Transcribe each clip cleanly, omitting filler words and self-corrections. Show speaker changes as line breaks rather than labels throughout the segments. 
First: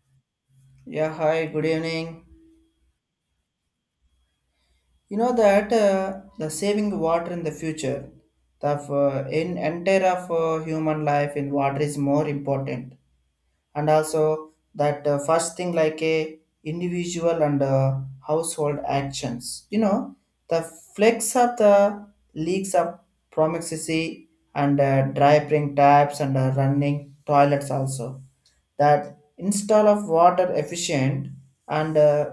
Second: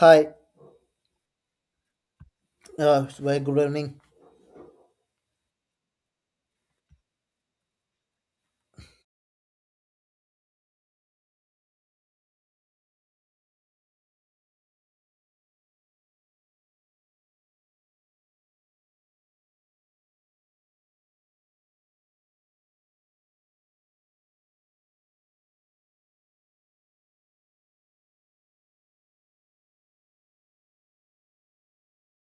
Hi,
Yeah, hi, good evening.
very good evening.
You know that the saving water in the future, the in entire of human life in water is more important, and also that first thing like a individual and household actions. You know the flex of the leaks of proximity and dry spring taps and running toilets also, that install of water efficient and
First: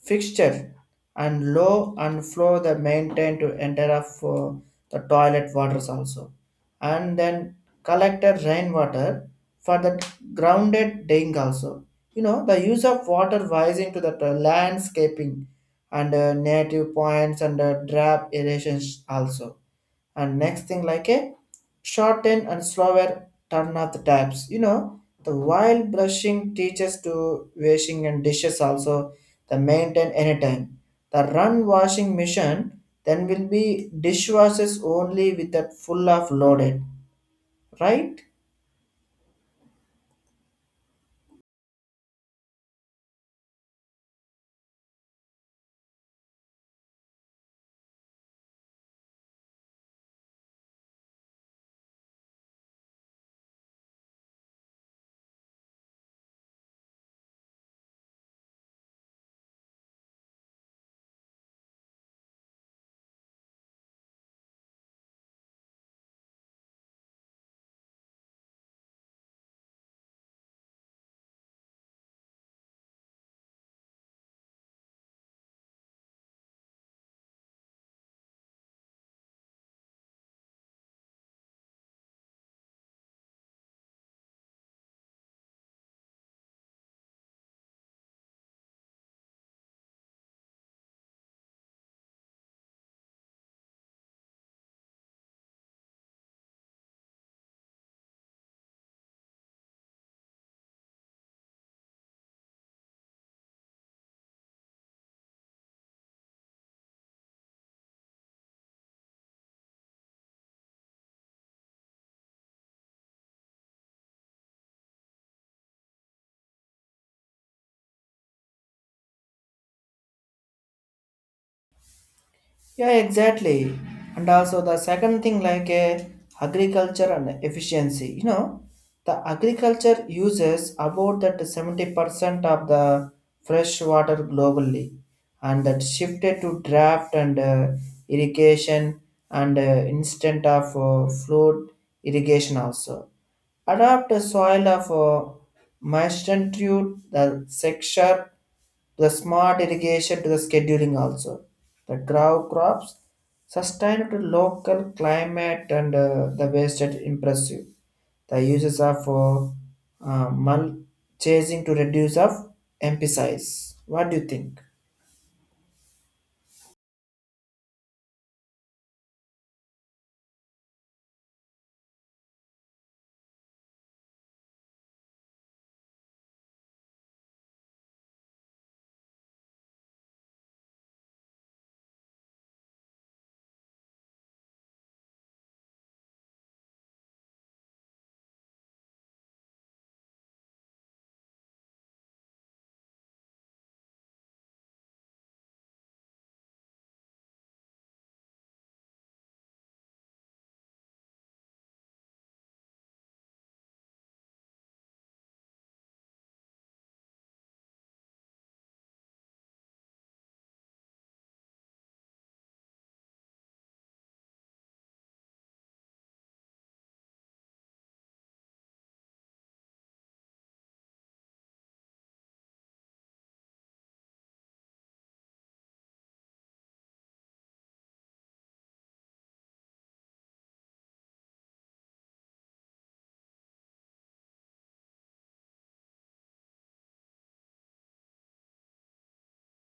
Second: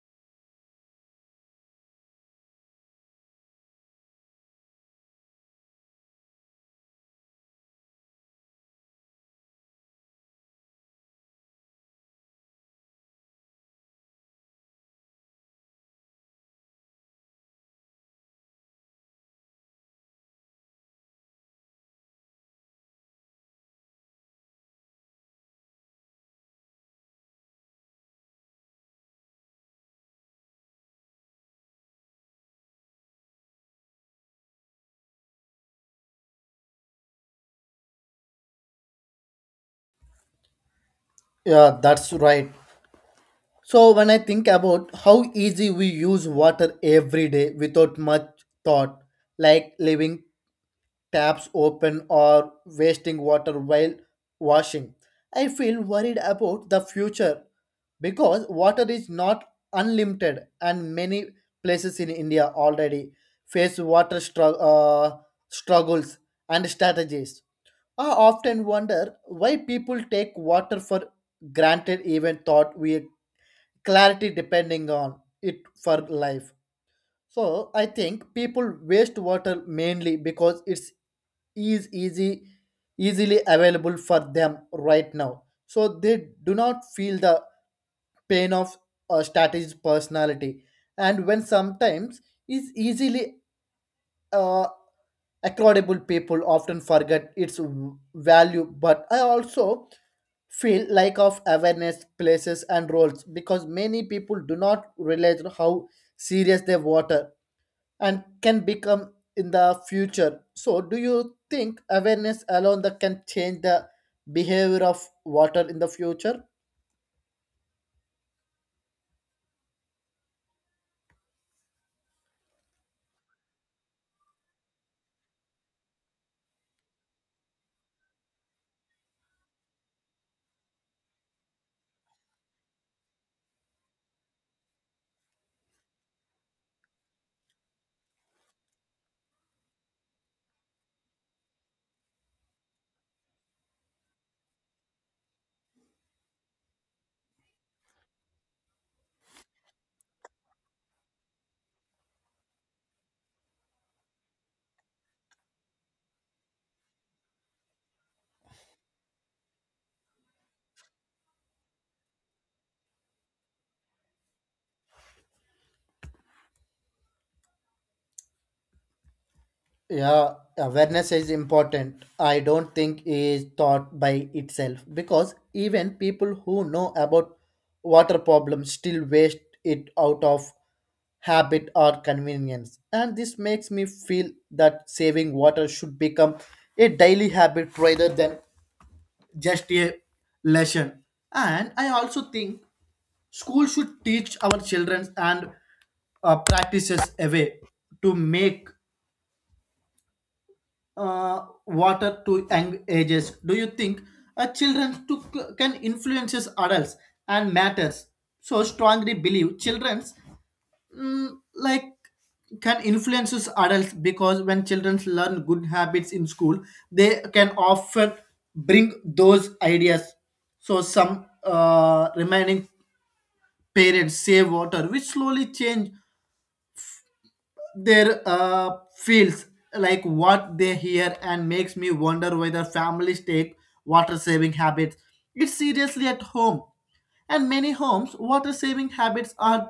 fixture and low and flow the maintain to enter up for the toilet waters also, and then collected rainwater for the grounded ding also. You know the use of water rising to the landscaping and native points and drab irrigations also, and next thing like a shorten and slower turn of the taps. You know the while brushing teaches to washing and dishes also, the maintain anytime the run washing machine, then will be dishwashers only with that full of loaded, right.
Yeah, that's right. So when I think about how easy we use water every day without much thought, like leaving taps open or wasting water while washing, I feel worried about the future because water is not unlimited and many places in India already face struggles and strategies. I often wonder why people take water for granted, even thought we clarity depending on it for life. So I think people waste water mainly because it's is easy easily available for them right now. So they do not feel the pain of a strategist personality, and when sometimes is easily uh, Accordable people often forget its value, but I also feel lack of awareness, places, and roles because many people do not realize how serious their water and can become in the future. So, do you think awareness alone that can change the behavior of water in the future?
Yeah, exactly. And also the second thing like agriculture and efficiency. You know, the agriculture uses about that 70% of the fresh water globally, and that shifted to draft and irrigation and instant of flood irrigation also. Adapt a soil of magnitude, the sector, the smart irrigation to the scheduling also. The grow crops sustain to local climate and the wasted impressive. The uses of mulching to reduce of emphasis. What do you think?
Yeah, awareness is important. I don't think is taught by itself because even people who know about water problems still waste it out of habit or convenience. And this makes me feel that saving water should become a daily habit rather than just a lesson. And I also think school should teach our children and practices a way to make uh, water to young ages. Do you think children to, can influences adults and matters? So strongly believe children's like can influences adults because when children learn good habits in school, they can often bring those ideas. So some remaining parents save water, which slowly change their feels like what they hear and makes me wonder whether families take water saving habits it's seriously at home and many homes water saving habits are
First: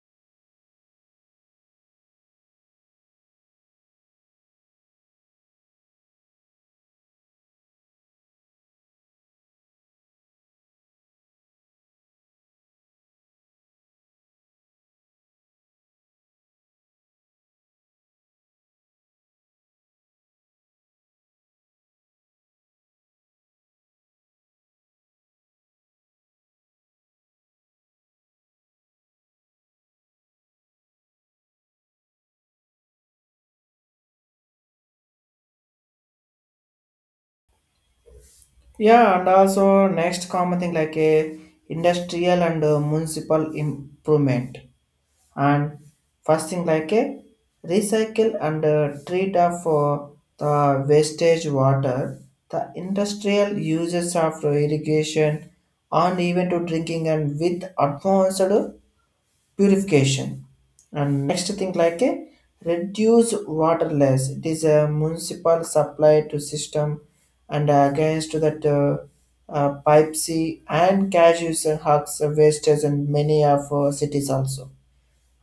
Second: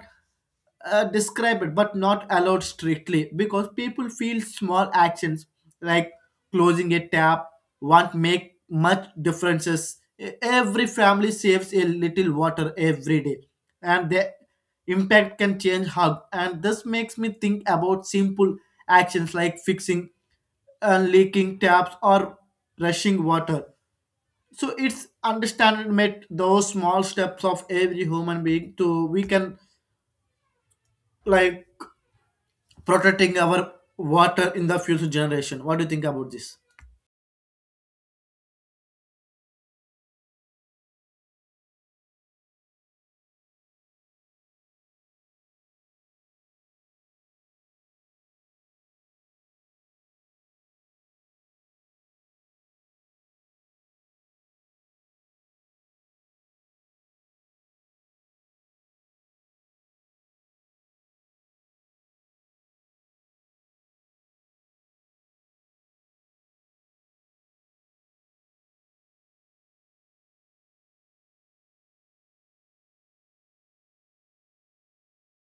describe it but not allowed strictly because people feel small actions like closing a tap won't make much differences every family saves a little water every day and the impact can change how and this makes me think about simple actions like fixing leaking taps or rushing water so it's understandable that those small steps of every human being to we can like protecting our water in the future generation. What do you think about this?
Yeah, and also next common thing like a industrial and municipal improvement, and first thing like a recycle and treat of the wastage water, the industrial uses of irrigation and even to drinking and with advanced purification. And next thing like a reduce water less, it is a municipal supply to system and against that pipe c and cash use and hugs wastage and many of cities also.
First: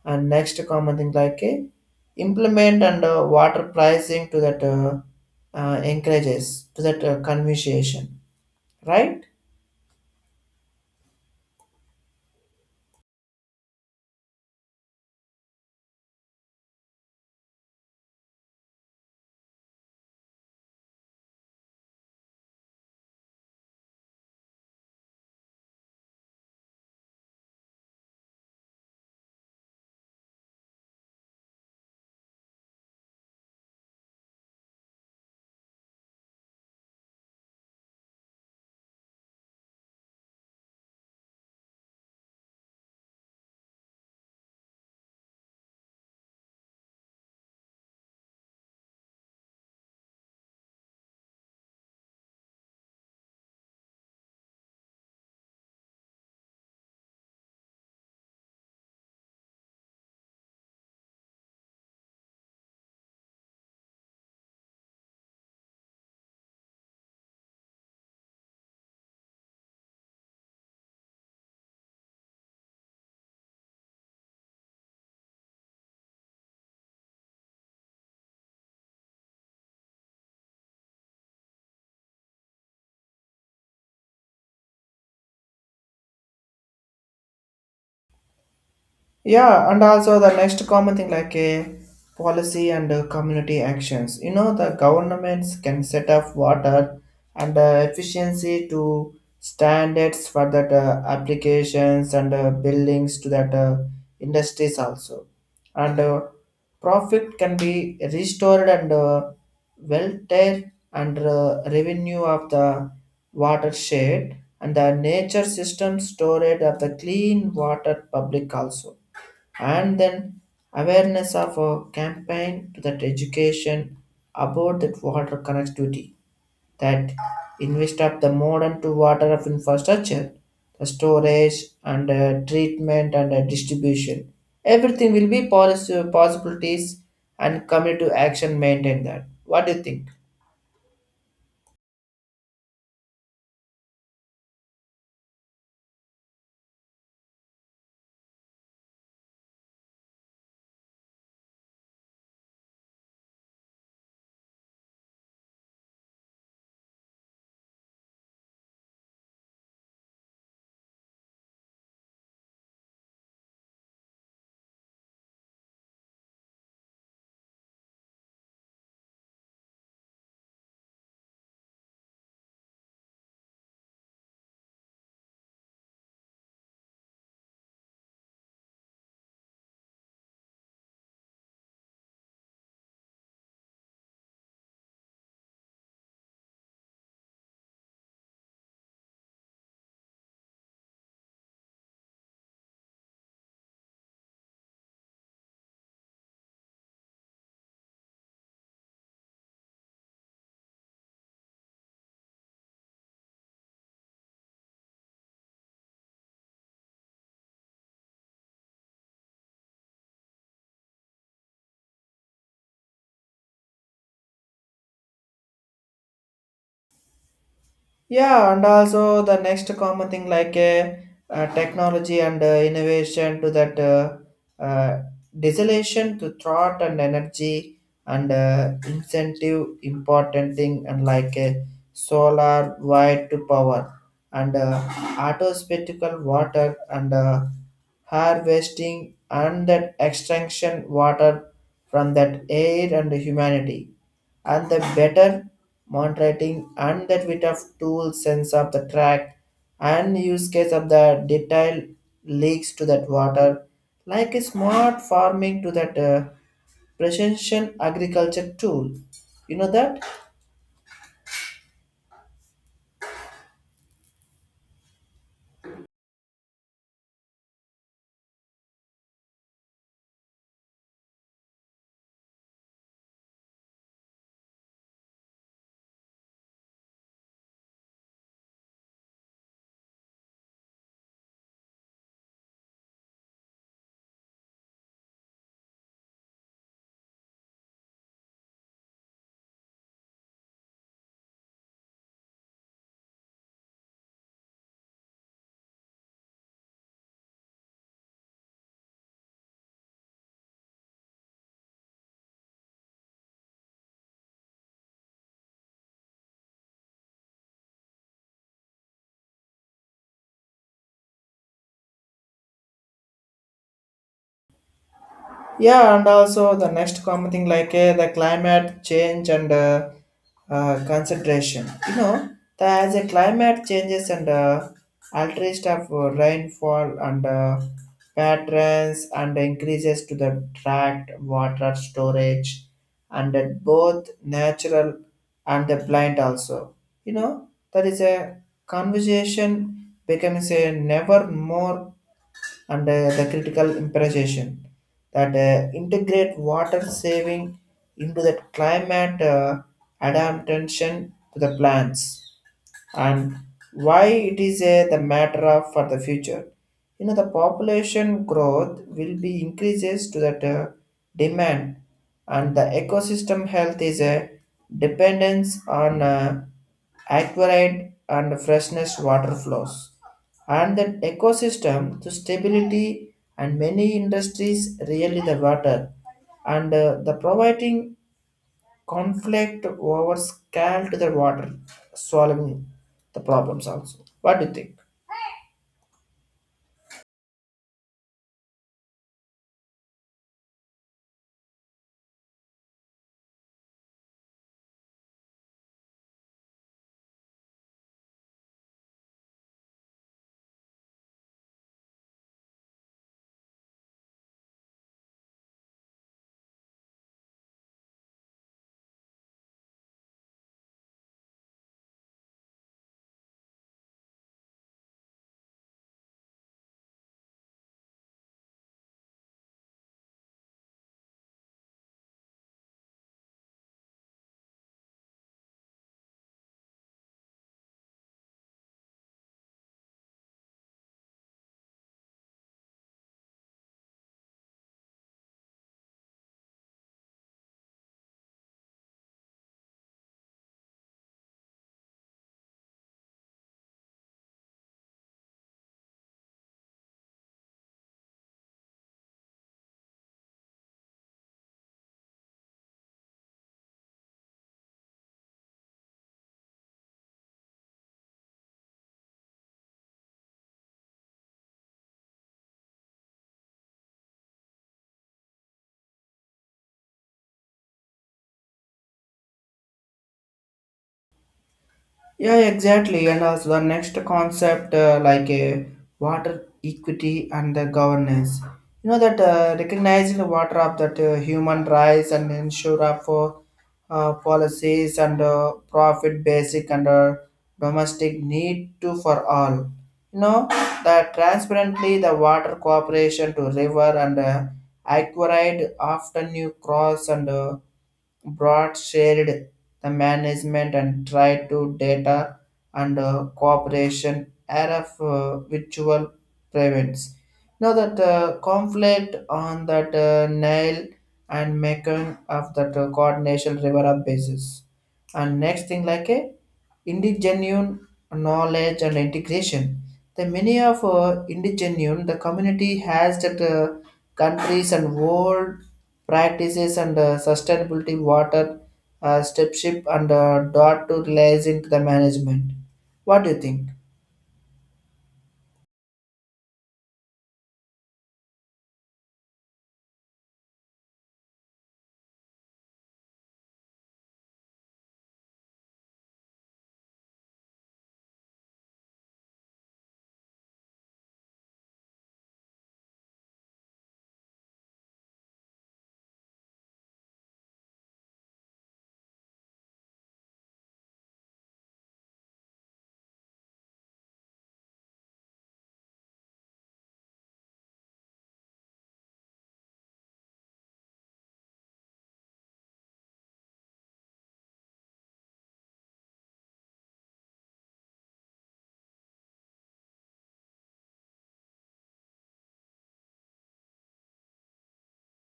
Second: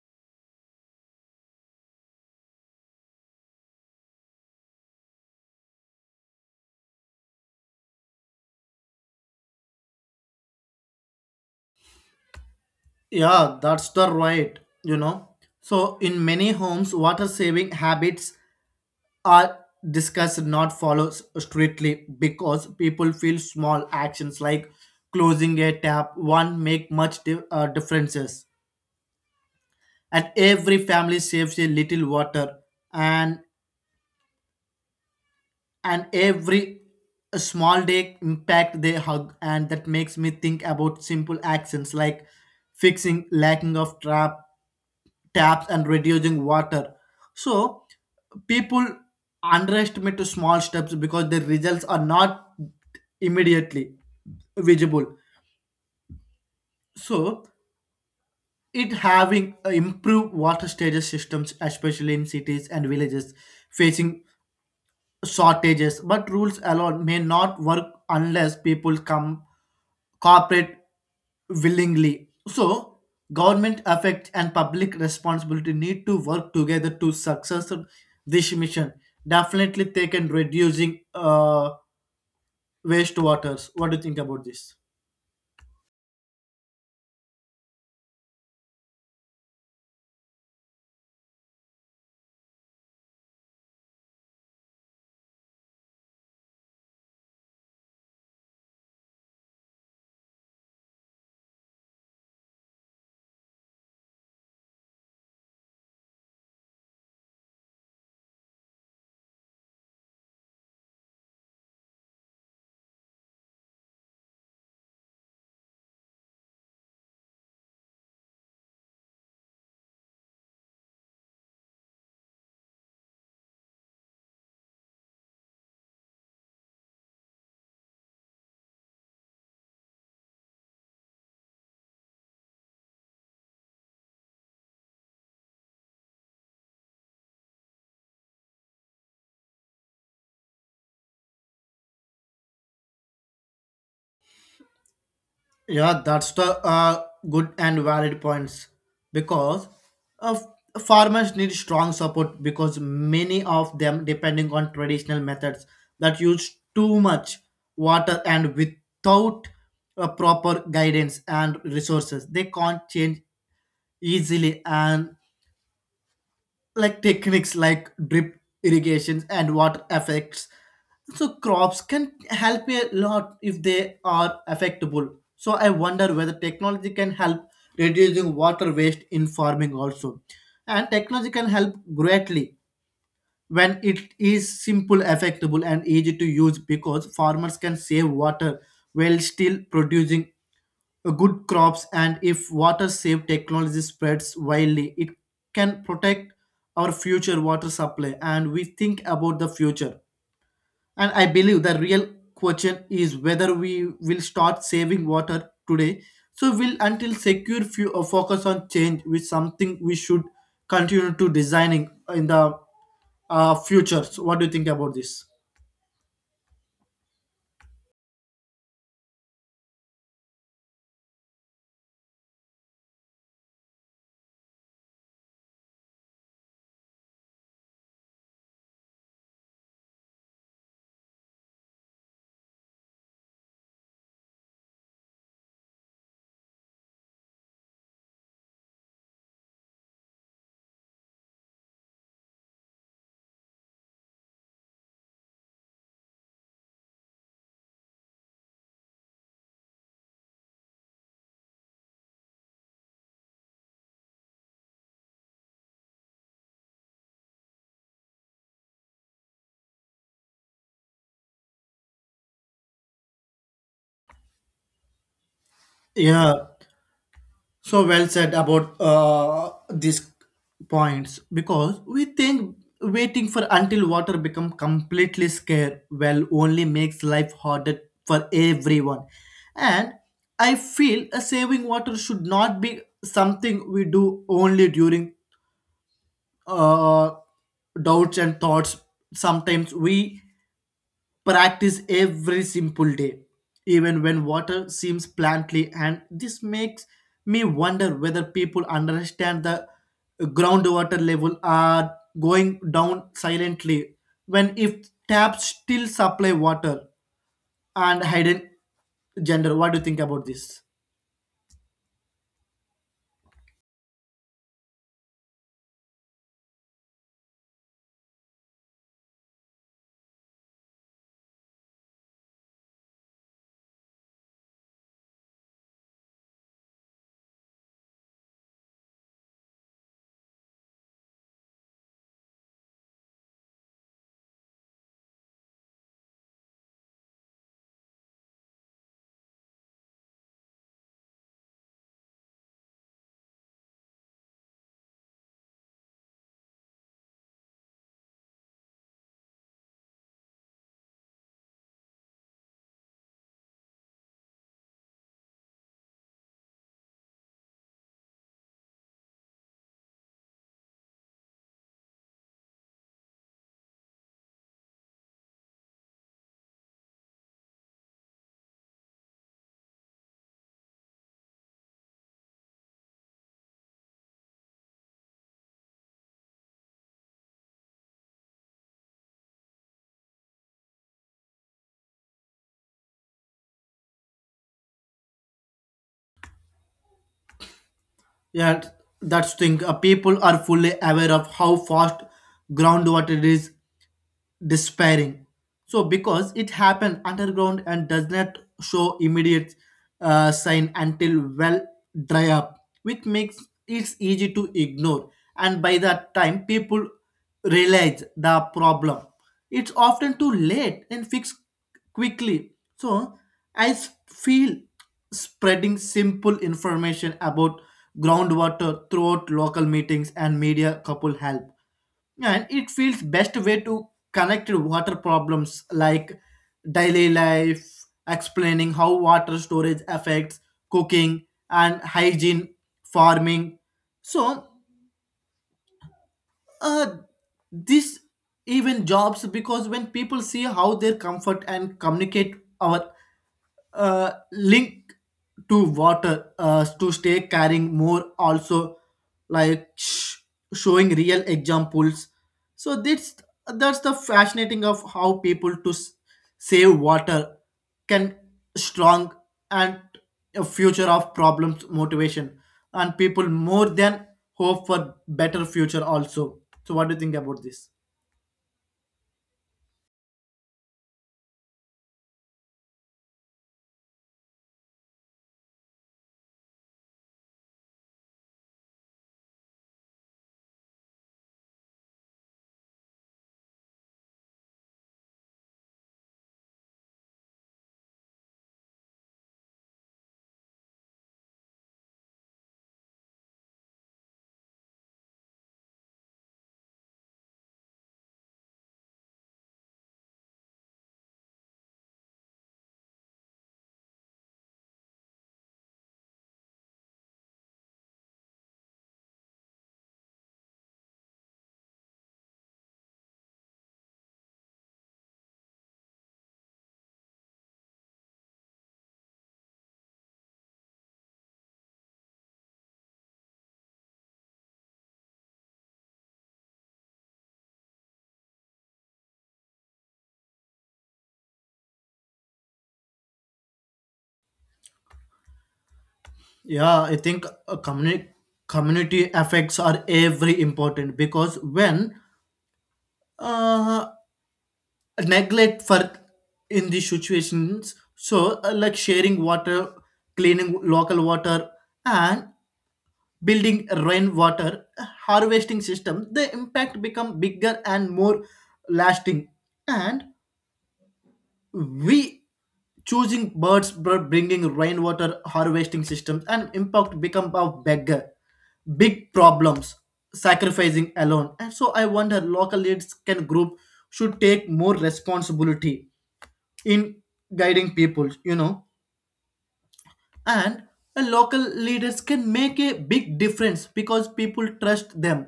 And next common thing like implement and water pricing to that encourages to that conversation, right.
Yeah, that's the right, you know. So in many homes, water saving habits are discussed not followed strictly because people feel small actions like closing a tap one make much differences and every family saves a little water and every small day impact they hug and that makes me think about simple actions like fixing lacking of trap taps and reducing water so people underestimate the small steps because the results are not immediately visible. So it having improved water storage systems especially in cities and villages facing shortages, but rules alone may not work unless people come cooperate willingly. So, government effect and public responsibility need to work together to success this mission. Definitely, they can reducing waste waters. What do you think about this?
Yeah, and also the next common thing like a policy and community actions. You know, the governments can set up water and efficiency to standards for that applications and buildings to that industries also, and profit can be restored and welfare and revenue of the watershed and the nature system storage of the clean water public also, and then awareness of a campaign to that education about that water connectivity, that invest up the modern to water of infrastructure, the storage and treatment and distribution. Everything will be policy possibilities and community to action maintain that, what do you think?
Yeah, that's the good and valid points because uh, farmers need strong support because many of them depending on traditional methods that use too much water and without proper guidance and resources they can't change easily, and like techniques like drip irrigations and water effects so crops can help a lot if they are affectable. So I wonder whether technology can help reducing water waste in farming also. And technology can help greatly when it is simple affectable and easy to use because farmers can save water while still producing good crops, and if water save technology spreads widely it can protect our future water supply. And we think about the future, and I believe the real question is whether we will start saving water today. So will until secure few focus on change with something we should continue to designing in the future. So what do you think about this?
Yeah, and also the next common thing like technology and innovation to that uh, desolation to thought and energy and incentive important thing and like solar wind to power and autospatical water and harvesting and that extraction water from that air and humanity, and the better monitoring and that bit of tool sense of the track and use case of the detail leaks to that water, like a smart farming to that precision agriculture tool, you know that.
Yeah. So well said about these points because we think waiting for until water become completely scarce well only makes life harder for everyone. And I feel saving water should not be something we do only during uh, doubts and thoughts. Sometimes we practice every simple day, even when water seems plantly. And this makes me wonder whether people understand the groundwater level are going down silently when if taps still supply water and hidden gender. What do you think about this?
Yeah, and also the next common thing like the climate change and concentration. You know the, as a climate changes and alteration of rainfall and patterns and increases to the tract water storage, and that both natural and the blind also. You know that is a conversation becomes a never more and the critical impression that integrate water saving into the climate adaptation to the plants, and why it is a the matter of for the future. You know the population growth will be increases to that demand, and the ecosystem health is a dependence on aquarium and freshness water flows, and that ecosystem to stability and many industries really the water and the providing conflict over scale to the water solving the problems also, what do you think?
Yeah, that's thing. People are fully aware of how fast groundwater is despairing. So because it happened underground and does not show immediate sign until well dry up, which makes it easy to ignore. And by that time, people realize the problem. It's often too late and fixed quickly. So I feel spreading simple information about groundwater throughout local meetings and media couple help, and it feels best way to connect water problems like daily life, explaining how water storage affects cooking and hygiene farming. So uh, this even jobs because when people see how their comfort and communicate our link to water to stay carrying more also, like showing real examples. So that's the fascinating of how people to save water can strong and a future of problems motivation and people more than hope for better future also. So what do you think about this?
Yeah, exactly. And also the next concept, like water equity and the governance. You know that recognizing the water of that human rights and ensure of for policies and profit basic and domestic need to for all. You know that transparently the water cooperation to river and aquaried often you cross and Broad shared the management and tried to data and cooperation era of virtual prevents. Now that conflict on that nail and making of that coordination river up basis. And next thing like a indigenous knowledge and integration. The many of indigenous the community has that countries and world practices and sustainability water stewardship and dot to lies into the management. What do you think?
Yeah, I think a community effects are every important because when uh, neglect for in these situations. So, like sharing water, cleaning local water, and building rainwater harvesting system, the impact become bigger and more lasting. And we choosing birds bringing rainwater harvesting systems and impact become a beggar big problems sacrificing alone. And so I wonder local leads can group should take more responsibility in guiding people, you know. And local leaders can make a big difference because people trust them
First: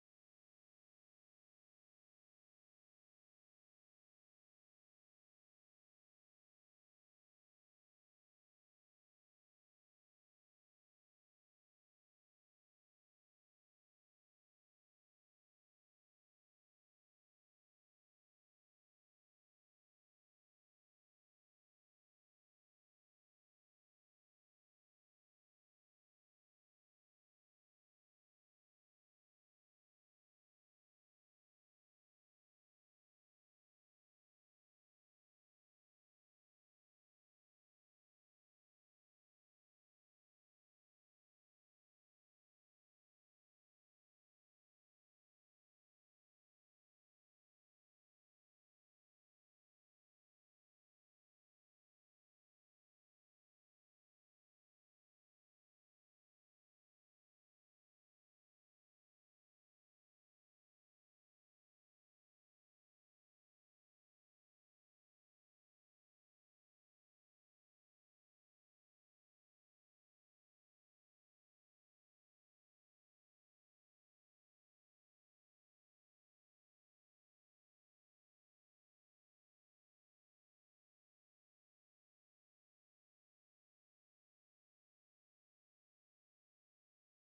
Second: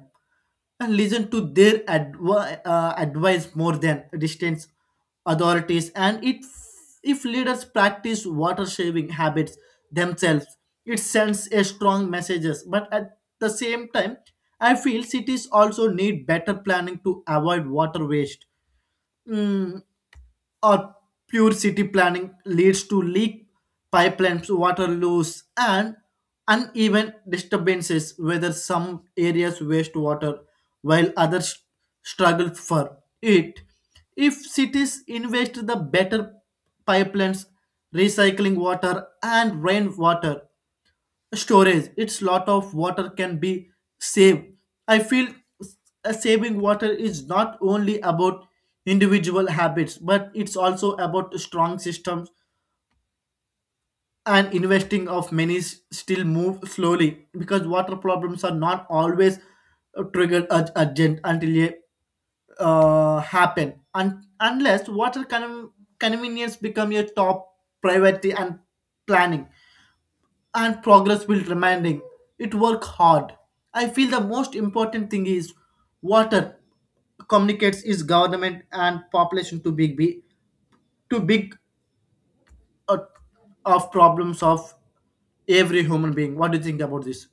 and listen to their advice more than distant authorities. And it, if leaders practice water saving habits themselves, it sends a strong messages. But at the same time, I feel cities also need better planning to avoid water waste. mm, or pure city planning leads to leak pipelines, water loss, and uneven disturbances, whether some areas waste water while others struggle for it. If cities invest the better pipelines, recycling water and rainwater, storage it's lot of water can be saved. I feel s- saving water is not only about individual habits but it's also about strong systems and investing of many still move slowly because water problems are not always triggered urgent until a happen. And unless water convenience become your top priority and planning and progress will remaining. It work hard. I feel the most important thing is water communicates is government and population to big be too big uh, of problems of every human being. What do you think about this?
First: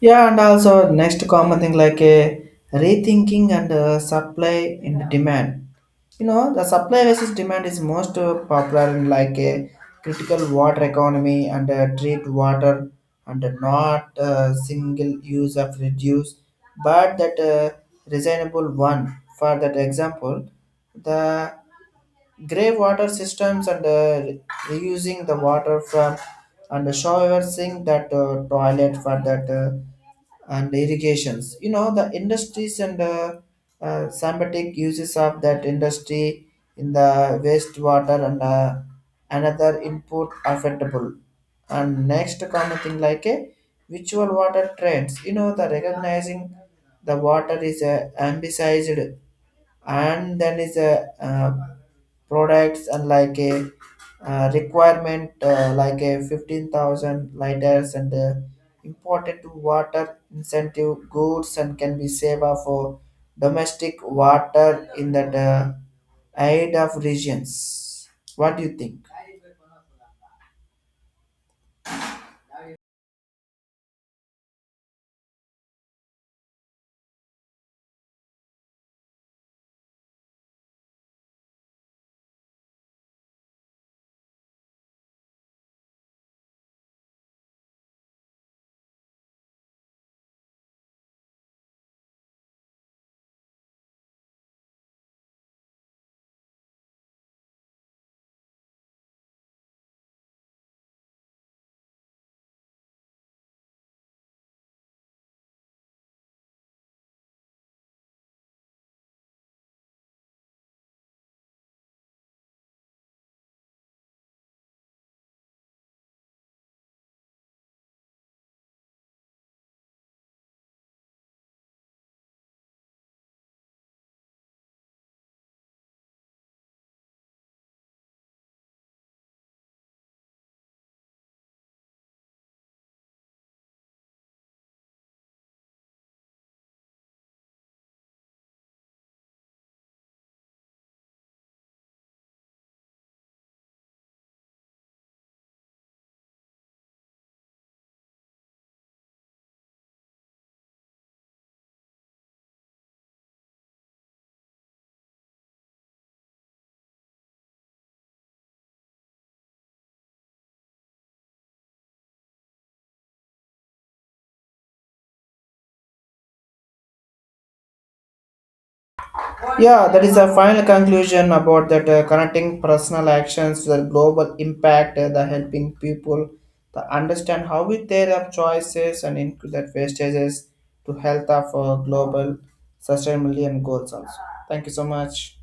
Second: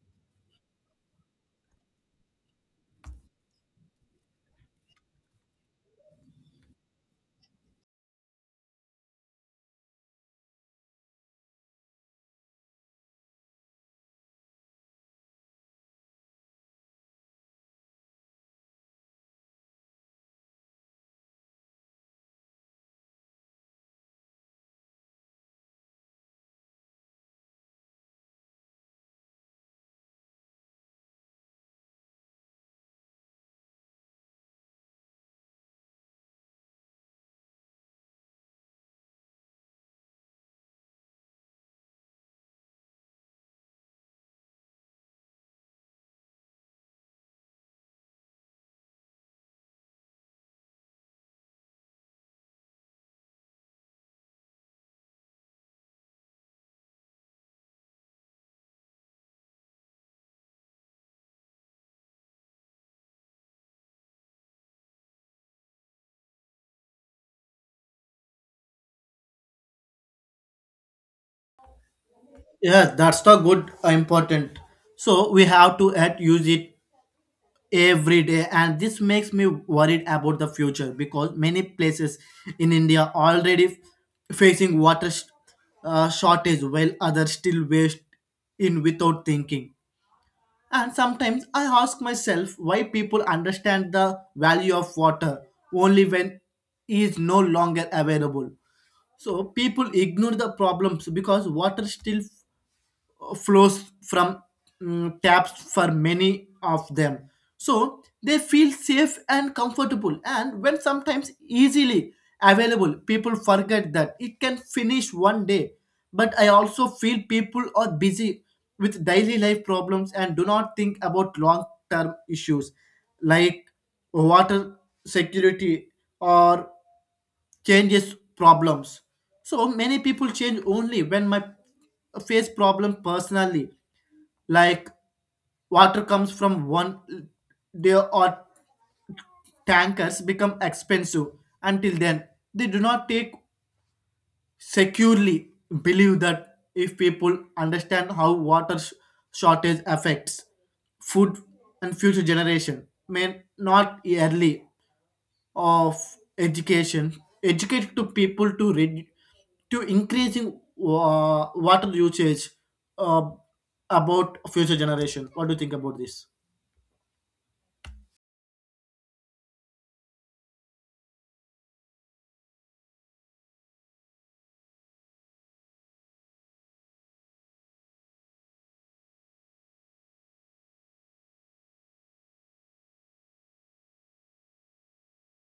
Yeah, and also next common thing like a rethinking and supply and demand. You know, the supply versus demand is most popular in like a critical water economy and treat water and not single use of reduce, but that reasonable one. For that example, the grey water systems and reusing the water from and showering that toilet for that. And irrigations. You know, the industries and symbiotic uses of that industry in the wastewater and another input affectable. And next common thing like a virtual water trends. You know, the recognizing the water is ambicized and then is a products and like a requirement like a 15,000 liters and important to water incentive goods and can be saved for domestic water in that aid of regions, what do you think?
Yes, that's the good important. So we have to at use it every day and this makes me worried about the future because many places in India already f- facing water shortage while others still waste in without thinking. And sometimes I ask myself why people understand the value of water only when it is no longer available. So people ignore the problems because water still flows from taps for many of them. So they feel safe and comfortable, and when sometimes easily available, people forget that it can finish one day. But I also feel people are busy with daily life problems and do not think about long term issues like water security or changes problems. So many people change only when my face problem personally, like water comes from one day or tankers become expensive. Until then, they do not take securely believe that if people understand how water shortage affects food and future generation may not early of education educate to people to read to increasing water usage uh, about future generation. What do you think about this?
Yeah, that is a final conclusion about that connecting personal actions to the global impact, the helping people to understand how we take up choices and include that wastages to health of global sustainability and goals also. Thank you so much.